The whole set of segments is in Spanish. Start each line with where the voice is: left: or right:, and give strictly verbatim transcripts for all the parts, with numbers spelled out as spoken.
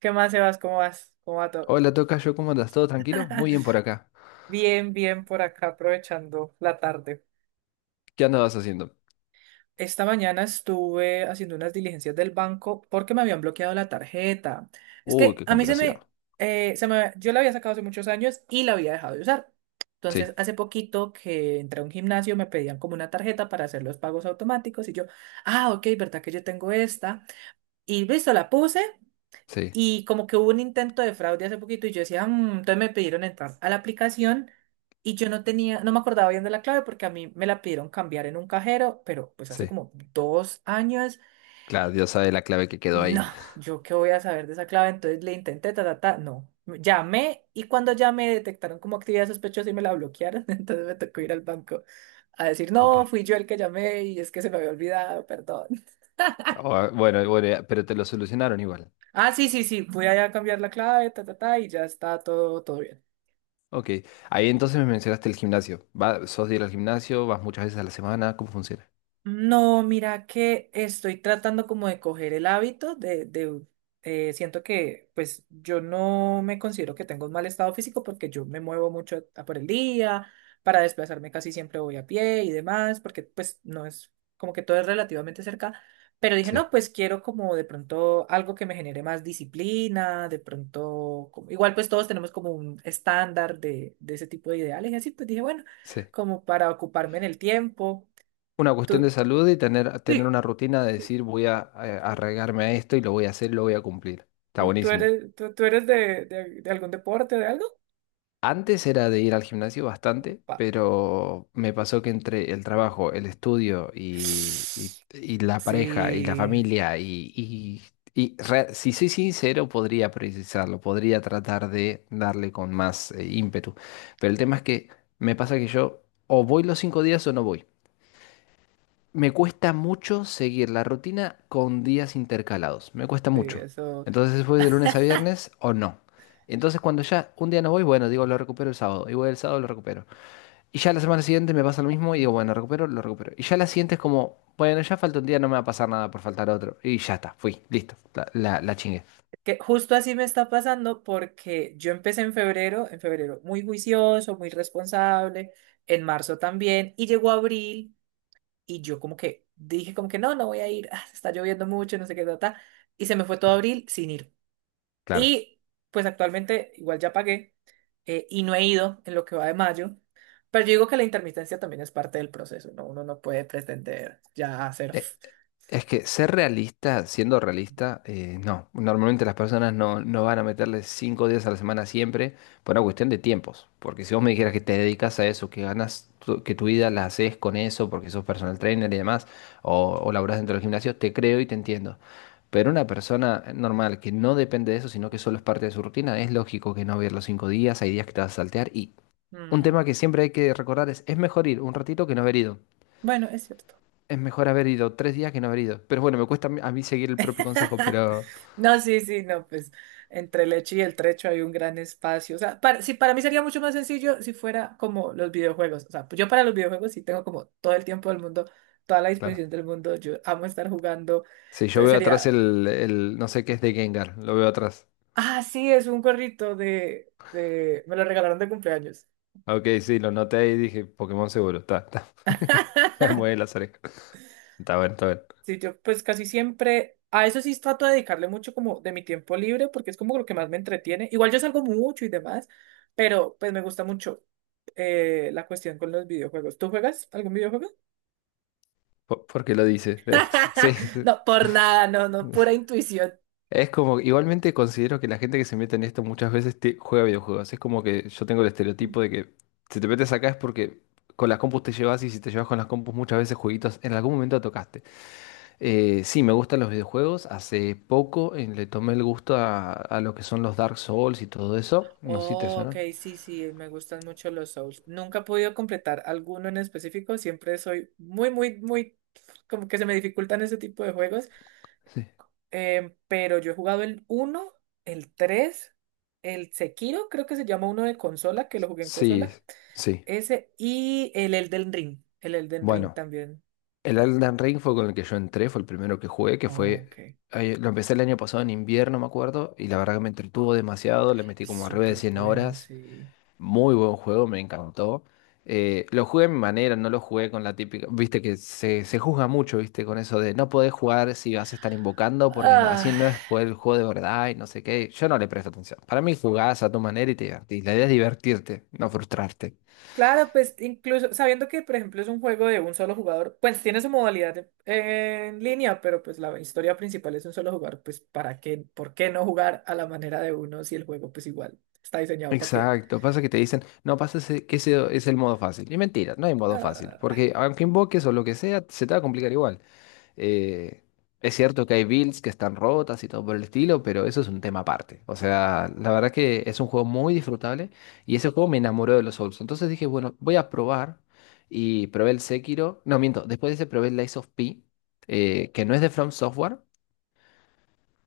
right: ¿Qué más, Sebas? ¿Cómo vas? ¿Cómo va todo?
left: Hola, tocayo, ¿cómo andas? ¿Todo tranquilo? Muy bien por acá.
right: Bien, bien por acá aprovechando la tarde.
left: ¿Qué andabas haciendo?
right: Esta mañana estuve haciendo unas diligencias del banco porque me habían bloqueado la tarjeta. Es
left: Uy,
right: que
left: qué
right: a mí se
left: complicación.
right: me, eh, se me, yo la había sacado hace muchos años y la había dejado de usar.
left: Sí,
right: Entonces, hace poquito que entré a un gimnasio, me pedían como una tarjeta para hacer los pagos automáticos y yo, ah, ok, ¿verdad que yo tengo esta? Y listo, la puse.
left: sí,
right: Y como que hubo un intento de fraude hace poquito y yo decía, "Mm", entonces me pidieron entrar a la aplicación y yo no tenía, no me acordaba bien de la clave porque a mí me la pidieron cambiar en un cajero, pero pues hace
left: sí.
right: como dos años,
left: Claro, Dios sabe la clave que quedó
right: no,
left: ahí.
right: yo qué voy a saber de esa clave, entonces le intenté, ta, ta, ta, no. Llamé y cuando llamé detectaron como actividad sospechosa y me la bloquearon, entonces me tocó ir al banco a decir,
left: Ok.
right: no, fui yo el que llamé y es que se me había olvidado, perdón.
left: Ah, bueno, bueno, ya, pero te lo solucionaron igual.
right: Ah, sí, sí, sí, fui allá a cambiar la clave, ta, ta, ta, y ya está todo, todo bien.
left: Ok. Ahí entonces me mencionaste el gimnasio. ¿Va, sos de ir al gimnasio? ¿Vas muchas veces a la semana? ¿Cómo funciona?
right: No, mira que estoy tratando como de coger el hábito de, de eh, Siento que pues yo no me considero que tengo un mal estado físico porque yo me muevo mucho a por el día, para desplazarme casi siempre voy a pie y demás, porque pues no es como que todo es relativamente cerca, pero dije,
left: Sí,
right: no, pues quiero como de pronto algo que me genere más disciplina, de pronto, como- igual pues todos tenemos como un estándar de, de ese tipo de ideales y así, pues dije, bueno,
left: sí.
right: como para ocuparme en el tiempo.
left: Una cuestión de
right: ¿Tú,
left: salud y tener, tener
right: Sí.
left: una rutina de decir voy a, eh, arraigarme a esto y lo voy a hacer, lo voy a cumplir. Está
right: ¿Tú, tú
left: buenísimo.
right: eres, tú, tú eres de, de- de algún deporte, de algo?
left: Antes era de ir al gimnasio bastante,
right: Opa.
left: pero me pasó que entre el trabajo, el estudio y, y- y la pareja y la
right: Sí,
left: familia y, y- y re- si soy sincero, podría priorizarlo, podría tratar de darle con más eh, ímpetu. Pero el tema es que me pasa que yo o voy los cinco días o no voy. Me cuesta mucho seguir la rutina con días intercalados. Me cuesta
right: sí,
left: mucho.
right: eso.
left: Entonces voy de lunes a viernes o no. Entonces cuando ya un día no voy, bueno, digo, lo recupero el sábado. Y voy el sábado, lo recupero. Y ya la semana siguiente me pasa lo mismo y digo, bueno, recupero, lo recupero. Y ya la siguiente es como, bueno, ya falta un día, no me va a pasar nada por faltar otro. Y ya está, fui, listo, la, la, la chingué.
right: Que justo así me está pasando porque yo empecé en febrero, en febrero muy juicioso, muy responsable, en marzo también, y llegó abril y yo como que dije como que no, no voy a ir, ah, está lloviendo mucho, no sé qué, ta, ta", y se me fue todo
left: Claro,
right: abril sin ir.
left: claro.
right: Y pues actualmente igual ya pagué eh, y no he ido en lo que va de mayo. Pero yo digo que la intermitencia también es parte del proceso, ¿no? Uno no puede pretender ya hacer...
left: Eh, Es que ser realista, siendo realista, eh, no. Normalmente las personas no, no van a meterle cinco días a la semana siempre por una cuestión de tiempos. Porque si vos me dijeras que te dedicas a eso, que ganas, tu- que tu vida la haces con eso, porque sos personal trainer y demás, o, o laburás dentro del gimnasio, te creo y te entiendo. Pero una persona normal que no depende de eso, sino que solo es parte de su rutina, es lógico que no va a ir los cinco días, hay días que te vas a saltear. Y un
right: Mm,
left: tema que siempre hay que recordar es, es mejor ir un ratito que no haber ido.
right: bueno, es cierto.
left: Es mejor haber ido tres días que no haber ido. Pero bueno, me cuesta a mí a mí seguir el propio consejo, pero
right: No, sí, sí, no, pues entre el hecho y el trecho hay un gran espacio. O sea, para, sí, para mí sería mucho más sencillo si fuera como los videojuegos. O sea, yo para los videojuegos sí tengo como todo el tiempo del mundo, toda la
left: claro.
right: disposición del mundo. Yo amo estar jugando.
left: Sí, yo
right: Entonces
left: veo atrás
right: sería
left: el, el no sé qué es de Gengar, lo veo atrás.
right: Ah, sí, es un gorrito de, de... Me lo regalaron de cumpleaños.
left: Ah, Ok, sí, lo noté y dije, Pokémon seguro, está, está. Mueve las orejas. Está bueno, está bueno.
right: Sí, yo pues casi siempre... A eso sí trato de dedicarle mucho como de mi tiempo libre porque es como lo que más me entretiene. Igual yo salgo mucho y demás, pero pues me gusta mucho eh, la cuestión con los videojuegos. ¿Tú juegas algún videojuego?
left: Po- Porque lo dice. Sí, sí.
right: No, por nada, no, no, pura intuición.
left: es como, igualmente considero que la gente que se mete en esto muchas veces te- juega videojuegos. Es como que yo tengo el estereotipo de que si te metes acá es porque con las compus te llevas y si te llevas con las compus muchas veces jueguitos en algún momento tocaste. Eh, sí, me gustan los videojuegos. Hace poco eh, le tomé el gusto a, a lo que son los Dark Souls y todo eso. No sé si te
right: Oh, ok,
left: suena.
right: sí, sí, me gustan mucho los Souls. Nunca he podido completar alguno en específico, siempre soy muy, muy, muy, como que se me dificultan ese tipo de juegos.
left: Sí.
right: Em, pero yo he jugado el uno, el tres, el Sekiro, creo que se llama uno de consola, que lo jugué en
left: Sí,
right: consola,
left: sí.
right: ese y el Elden Ring, el Elden Ring
left: Bueno,
right: también.
left: el Elden Ring fue con el que yo entré, fue el primero que jugué. que
right: Oh,
left: fue...
right: ok,
left: eh, Lo empecé el año pasado en invierno, me acuerdo, y la verdad que me entretuvo demasiado, le metí
right: es
left: como arriba de
right: súper
left: cien
right: bueno,
left: horas.
right: sí.
left: Muy buen juego, me encantó. Eh, lo jugué a mi manera, no lo jugué con la típica. Viste que se, se juzga mucho, viste, con eso de no podés jugar si vas a estar invocando porque no- así
right: Ah.
left: no es jugar el juego de verdad y no sé qué. Yo no le presto atención. Para mí jugás a tu manera y te divertís. La idea es divertirte, no frustrarte.
right: Claro, pues incluso sabiendo que, por ejemplo, es un juego de un solo jugador, pues tiene su modalidad en, en línea, pero pues la historia principal es un solo jugador, pues ¿para qué? ¿Por qué no jugar a la manera de uno si el juego pues igual está diseñado para que...
left: Exacto, pasa que te dicen, no, pasa ese- que ese es el modo fácil. Y mentira, no hay modo fácil,
right: Ah,
left: porque aunque invoques o lo que sea, se te va a complicar igual. Eh, es cierto que hay builds que están rotas y todo por el estilo, pero eso es un tema aparte. O sea, la verdad que es un juego muy disfrutable y ese juego me enamoró de los Souls. Entonces dije, bueno, voy a probar y probé el Sekiro. No, miento, después de ese probé el Lies of P, eh, que no es de From Software,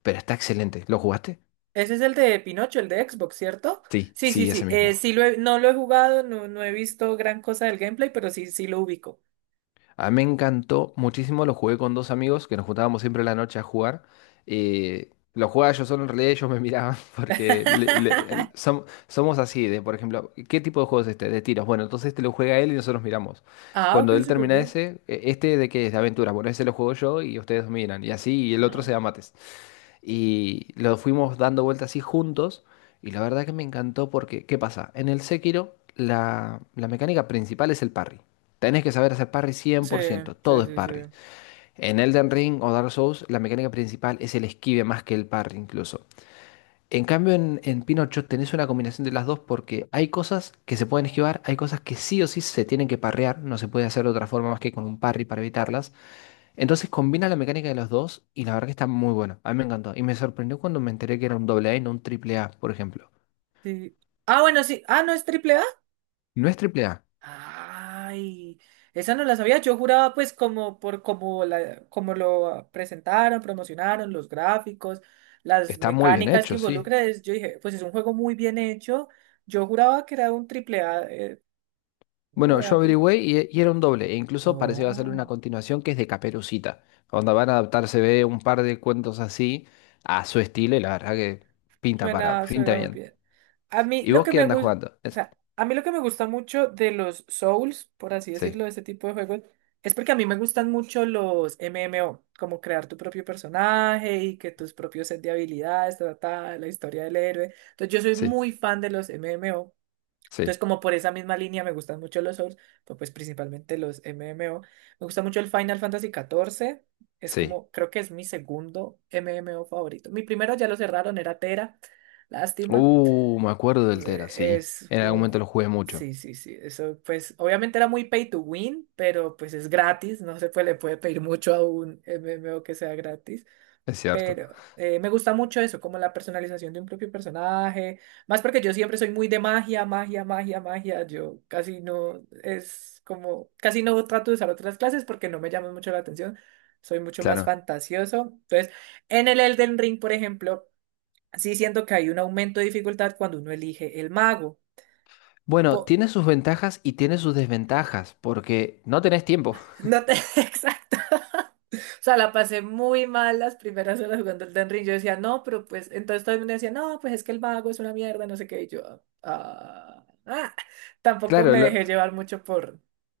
left: pero está excelente. ¿Lo jugaste?
right: ese es el de Pinocho, el de Xbox, ¿cierto?
left: Sí,
right: Sí, sí,
left: sí, ese
right: sí. Eh,
left: mismo.
right: sí lo he- no lo he jugado, no, no he visto gran cosa del gameplay, pero sí, sí lo ubico.
left: A mí me encantó muchísimo, lo jugué con dos amigos que nos juntábamos siempre en la noche a jugar. eh, lo jugaba yo solo, en realidad ellos me miraban porque le- le- el- som- somos así, de por ejemplo, ¿qué tipo de juego es este? De tiros. Bueno, entonces este lo juega él y nosotros miramos.
right: Ah, ok,
left: Cuando él
right: súper
left: termina
right: bien.
left: ese, "E- este de qué es, de aventura. Bueno, ese lo juego yo y ustedes miran. Y así, y el otro se da
right: No.
left: mates. Y lo fuimos dando vueltas así juntos. Y la verdad que me encantó porque, ¿qué pasa? En el Sekiro, la, la mecánica principal es el parry. Tenés que saber hacer parry cien
right: Sí,
left: por ciento todo
right: sí,
left: es
right: sí, sí.
left: parry. En Elden Ring o Dark Souls, la mecánica principal es el esquive más que el parry incluso. En cambio, en, en Pinocho tenés una combinación de las dos porque hay cosas que se pueden esquivar, hay cosas que sí o sí se tienen que parrear, no se puede hacer de otra forma más que con un parry para evitarlas. Entonces combina la mecánica de los dos y la verdad que está muy bueno. A mí me encantó. Y me sorprendió cuando me enteré que era un doble A y no un triple A, por ejemplo.
right: Sí. Ah, bueno, sí. Ah, no, es triple.
left: No es triple A.
right: Ay, esa no la sabía. Yo juraba, pues, como por como la, como lo presentaron, promocionaron, los gráficos, las
left: Está muy bien
right: mecánicas que
left: hecho, sí.
right: involucra. es- Yo dije, pues es un juego muy bien hecho. Yo juraba que era un triple A. Eh, no,
left: Bueno, yo
right: vea, pues.
left: averigüé y, y era un doble. E incluso parece que va a hacerle una
right: Oh.
left: continuación que es de Caperucita. Donde van a adaptarse ve un par de cuentos así a su estilo y la verdad que pinta para,
right: Suena,
left: pinta
right: suena muy
left: bien.
right: bien. A mí
left: ¿Y
right: lo
left: vos
right: que
left: qué
right: me
left: andas
right: gusta,
left: jugando?
right: o
left: ¿Es?
right: sea, a mí lo que me gusta mucho de los Souls, por así
left: Sí,
right: decirlo, de este tipo de juegos, es porque a mí me gustan mucho los M M O, como crear tu propio personaje y que tus propios set de habilidades, trata la historia del héroe. Entonces yo soy
left: sí,
right: muy fan de los M M O, entonces,
left: sí,
right: como por esa misma línea me gustan mucho los Souls, pero pues principalmente los M M O. Me gusta mucho el Final Fantasy catorce. Es
left: sí.
right: como, creo que es mi segundo M M O favorito. Mi primero ya lo cerraron, era Tera. Lástima.
left: Uh, me acuerdo del Tera,
right: Eh,
left: sí.
right: Es
left: En algún
right: un...
left: momento lo
right: ju-
left: jugué mucho.
right: Sí, sí, sí. Eso, pues, obviamente era muy pay to win, pero pues es gratis. No se puede, le puede pedir mucho a un M M O que sea gratis.
left: Es cierto.
right: Pero eh, me gusta mucho eso, como la personalización de un propio personaje. Más porque yo siempre soy muy de magia, magia, magia, magia. Yo casi no es como, casi no trato de usar otras clases porque no me llama mucho la atención. Soy mucho más
left: Claro.
right: fantasioso. Entonces, en el Elden Ring, por ejemplo, sí siento que hay un aumento de dificultad cuando uno elige el mago.
left: Bueno,
right: Po-
left: tiene sus ventajas y tiene sus desventajas, porque no tenés tiempo.
right: no te... Exacto. O sea, la pasé muy mal las primeras horas jugando el Elden Ring. Yo decía, no, pero pues, entonces todo el mundo decía, no, pues es que el vago es una mierda, no sé qué. Y yo, ah, ah". Tampoco
left: Claro,
right: me
left: lo-
right: dejé llevar mucho por.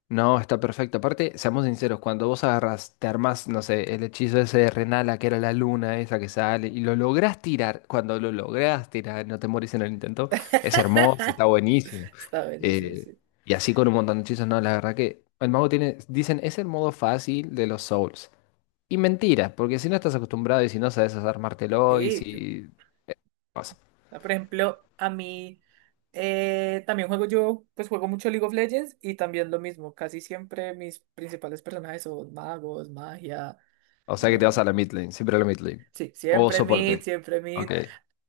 left: no, está perfecto. Aparte, seamos sinceros, cuando vos agarras, te armás, no sé, el hechizo ese de Renala, que era la luna esa que sale, y lo lográs tirar, cuando lo lográs tirar, no te morís en el intento, es hermoso, está buenísimo.
right: Está buenísimo,
left: Eh,
right: sí.
left: y así con un montón de hechizos, no, la verdad que el mago tiene, dicen, es el modo fácil de los Souls. Y mentira, porque si no estás acostumbrado y si no sabes armártelo y
right: Sí, yo.
left: si...
right: ah, por ejemplo, a mí eh, también juego yo, pues juego mucho League of Legends y también lo mismo. Casi siempre mis principales personajes son magos, magia,
left: O sea que te vas a
right: no.
left: la mid lane, siempre a la mid lane.
right: Sí,
left: O
right: siempre mid,
left: soporte.
right: siempre mid.
left: Ok,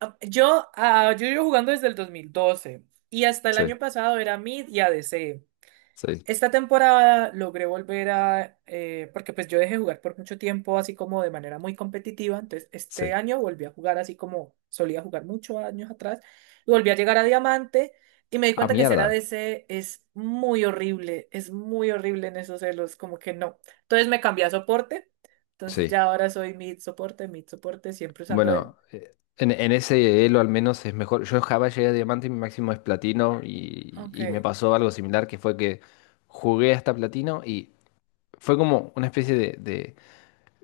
right: Ah, Yo, ah, yo llevo jugando desde el dos mil doce y hasta el
left: sí,
right: año pasado era mid y A D C.
left: sí,
right: Esta temporada logré volver a, eh, porque pues yo dejé jugar por mucho tiempo así como de manera muy competitiva, entonces este
left: sí.
right: año volví a jugar así como solía jugar muchos años atrás y volví a llegar a diamante y me di
left: Ah,
right: cuenta que ser a
left: mierda.
right: ADC es muy horrible, es muy horrible en esos celos, como que no. Entonces me cambié a soporte, entonces
left: Sí.
right: ya ahora soy mid soporte, mid soporte, siempre usando el...
left: Bueno, eh, en, en, ese elo al menos es mejor. Yo en Java llegué a diamante y mi máximo es platino y,
right: Ok.
left: y me pasó algo similar que fue que jugué hasta platino y fue como una especie de, de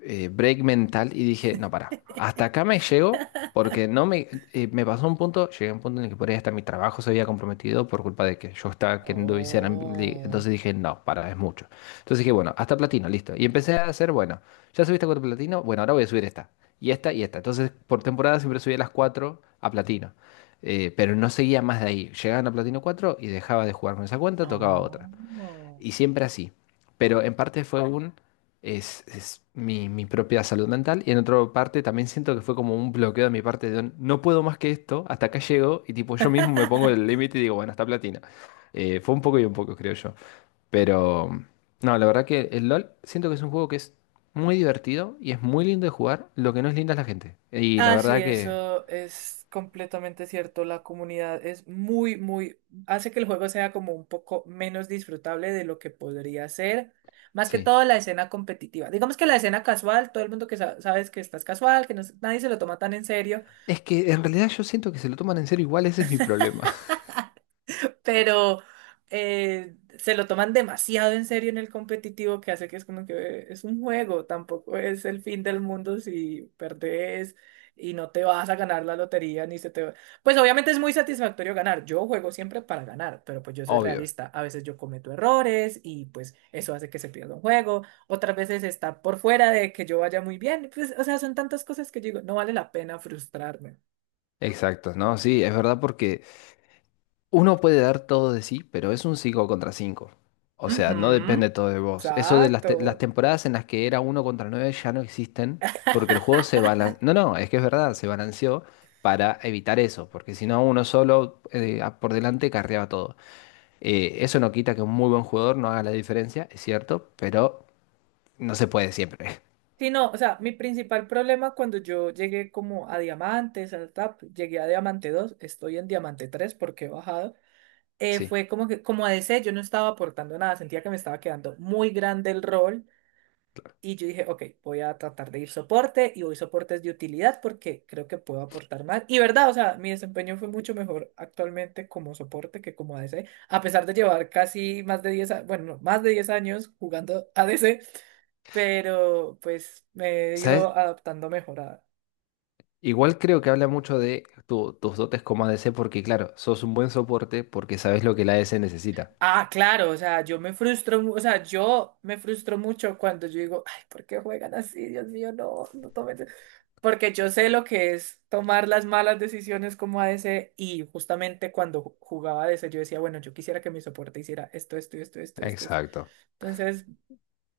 left: eh, break mental y dije, no, para, hasta acá me llego porque no me, eh, me pasó un punto, llegué a un punto en el que por ahí hasta mi trabajo se había comprometido por culpa de que yo estaba queriendo viciar, en li-
right: Oh,
left: entonces dije, no, para, es mucho. Entonces dije, bueno, hasta platino, listo. Y empecé a hacer, bueno, ya subiste a cuatro platino, bueno, ahora voy a subir esta, y esta, y esta. Entonces, por temporada siempre subía las cuatro a platino. Eh, pero no seguía más de ahí. Llegaban a Platino cuatro y dejaba de jugar con esa cuenta, tocaba otra.
right: oh.
left: Y siempre así. Pero en parte fue un, es, es mi, mi propia salud mental. Y en otra parte también siento que fue como un bloqueo de mi parte de no puedo más que esto, hasta acá llego. Y tipo, yo mismo me pongo el límite y digo, bueno, hasta platina. Eh, fue un poco y un poco, creo yo. Pero no, la verdad que el LOL siento que es un juego que es muy divertido y es muy lindo de jugar. Lo que no es lindo es la gente. Y la
right: Ah, sí,
left: verdad que
right: eso es completamente cierto. La comunidad es muy, muy, hace que el juego sea como un poco menos disfrutable de lo que podría ser. Más que
left: sí.
right: todo la escena competitiva. Digamos que la escena casual, todo el mundo que sa- sabes que estás casual, que no, se- nadie se lo toma tan en serio.
left: Es que en realidad yo siento que se lo toman en serio igual, ese es mi problema.
right: Pero eh, se lo toman demasiado en serio en el competitivo que hace que es como que eh, es un juego, tampoco es el fin del mundo si perdés y no te vas a ganar la lotería ni se te va. Pues obviamente es muy satisfactorio ganar. Yo juego siempre para ganar, pero pues yo soy
left: Obvio.
right: realista. A veces yo cometo errores y pues eso hace que se pierda un juego. Otras veces está por fuera de que yo vaya muy bien. Pues, o sea, son tantas cosas que yo digo, no vale la pena frustrarme.
left: Exacto, no, sí, es verdad porque Uno puede dar todo de sí, pero es un cinco contra cinco. O sea, no
right: Ujú,
left: depende todo de vos. Eso de las, te- las
right: exacto.
left: temporadas en las que era uno contra nueve ya no existen porque el juego se balanceó. No, no, es que es verdad, se balanceó para evitar eso, porque si no, uno solo eh, a- por delante carreaba todo. Eh, eso no quita que un muy buen jugador no haga la diferencia, es cierto, pero no se puede siempre.
right: Sí, no, o sea, mi principal problema cuando yo llegué como a diamantes, al T A P, llegué a diamante dos, estoy en diamante tres porque he bajado, eh,
left: Sí.
right: fue como que, como A D C, yo no estaba aportando nada, sentía que me estaba quedando muy grande el rol y yo dije, ok, voy a tratar de ir soporte y voy soportes de utilidad porque creo que puedo aportar más. Y verdad, o sea, mi desempeño fue mucho mejor actualmente como soporte que como A D C, a pesar de llevar casi más de diez, a- bueno, no, más de diez años jugando A D C, pero pues me he
left: ¿Sabes?
right: ido adaptando mejor a...
left: Igual creo que habla mucho de tu- tus dotes como A D C porque, claro, sos un buen soporte porque sabes lo que la A D C necesita.
right: Ah, claro, o sea, yo me frustro, mu- o sea, yo me frustro mucho cuando yo digo, ay, ¿por qué juegan así? Dios mío, no, no tomen... de-". Porque yo sé lo que es tomar las malas decisiones como a ADC y justamente cuando ju- jugaba A D C yo decía, bueno, yo quisiera que mi soporte hiciera esto, esto, esto, esto, esto. Esto".
left: Exacto.
right: Entonces,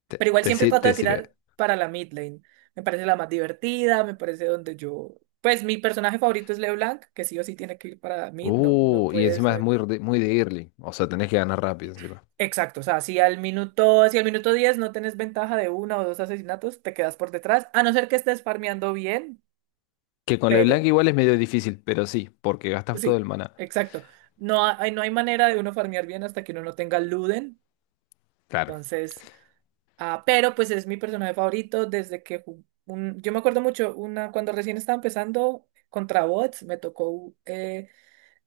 left: Te,
right: pero igual
left: te
right: siempre
left: sir-
right: trato de
left: te
right: tirar
left: sirve.
right: para la mid lane. Me parece la más divertida, me parece donde yo... Pues mi personaje favorito es LeBlanc, que sí o sí tiene que ir para mid, no, no
left: Uh, y
right: puede
left: encima es
right: ser.
left: muy, de- muy de early. O sea, tenés que ganar rápido encima.
right: Exacto, o sea, si al minuto, si al minuto diez no tenés ventaja de una o dos asesinatos, te quedas por detrás, a no ser que estés farmeando bien,
left: Que con LeBlanc
right: pero
left: igual es medio difícil, pero sí, porque gastas todo
right: sí,
left: el maná.
right: exacto. No hay, no hay manera de uno farmear bien hasta que uno no tenga Luden,
left: Claro,
right: entonces... Ah, pero pues es mi personaje favorito desde que ju- un- yo me acuerdo mucho una cuando recién estaba empezando contra bots, me tocó eh,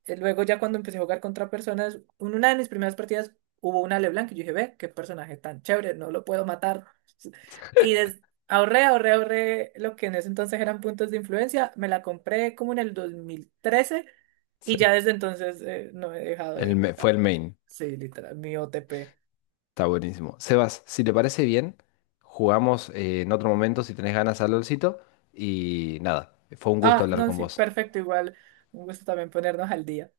right: eh, luego ya cuando empecé a jugar contra personas, en una de mis primeras partidas hubo una LeBlanc y yo dije, ve, qué personaje tan chévere, no lo puedo matar. Y des- ahorré, ahorré, ahorré lo que en ese entonces eran puntos de influencia, me la compré como en el dos mil trece y ya
left: sí.
right: desde entonces eh, no he dejado
left: El,
right: de
left: ma- fue
right: jugar.
left: el main.
right: Sí, literal, mi O T P.
left: Está buenísimo. Sebas, si te parece bien, jugamos eh, en otro momento si tenés ganas al LOLcito. Y nada, fue un gusto
right: Ah,
left: hablar
right: no,
left: con
right: sí,
left: vos.
right: perfecto, igual. Un gusto también ponernos al día.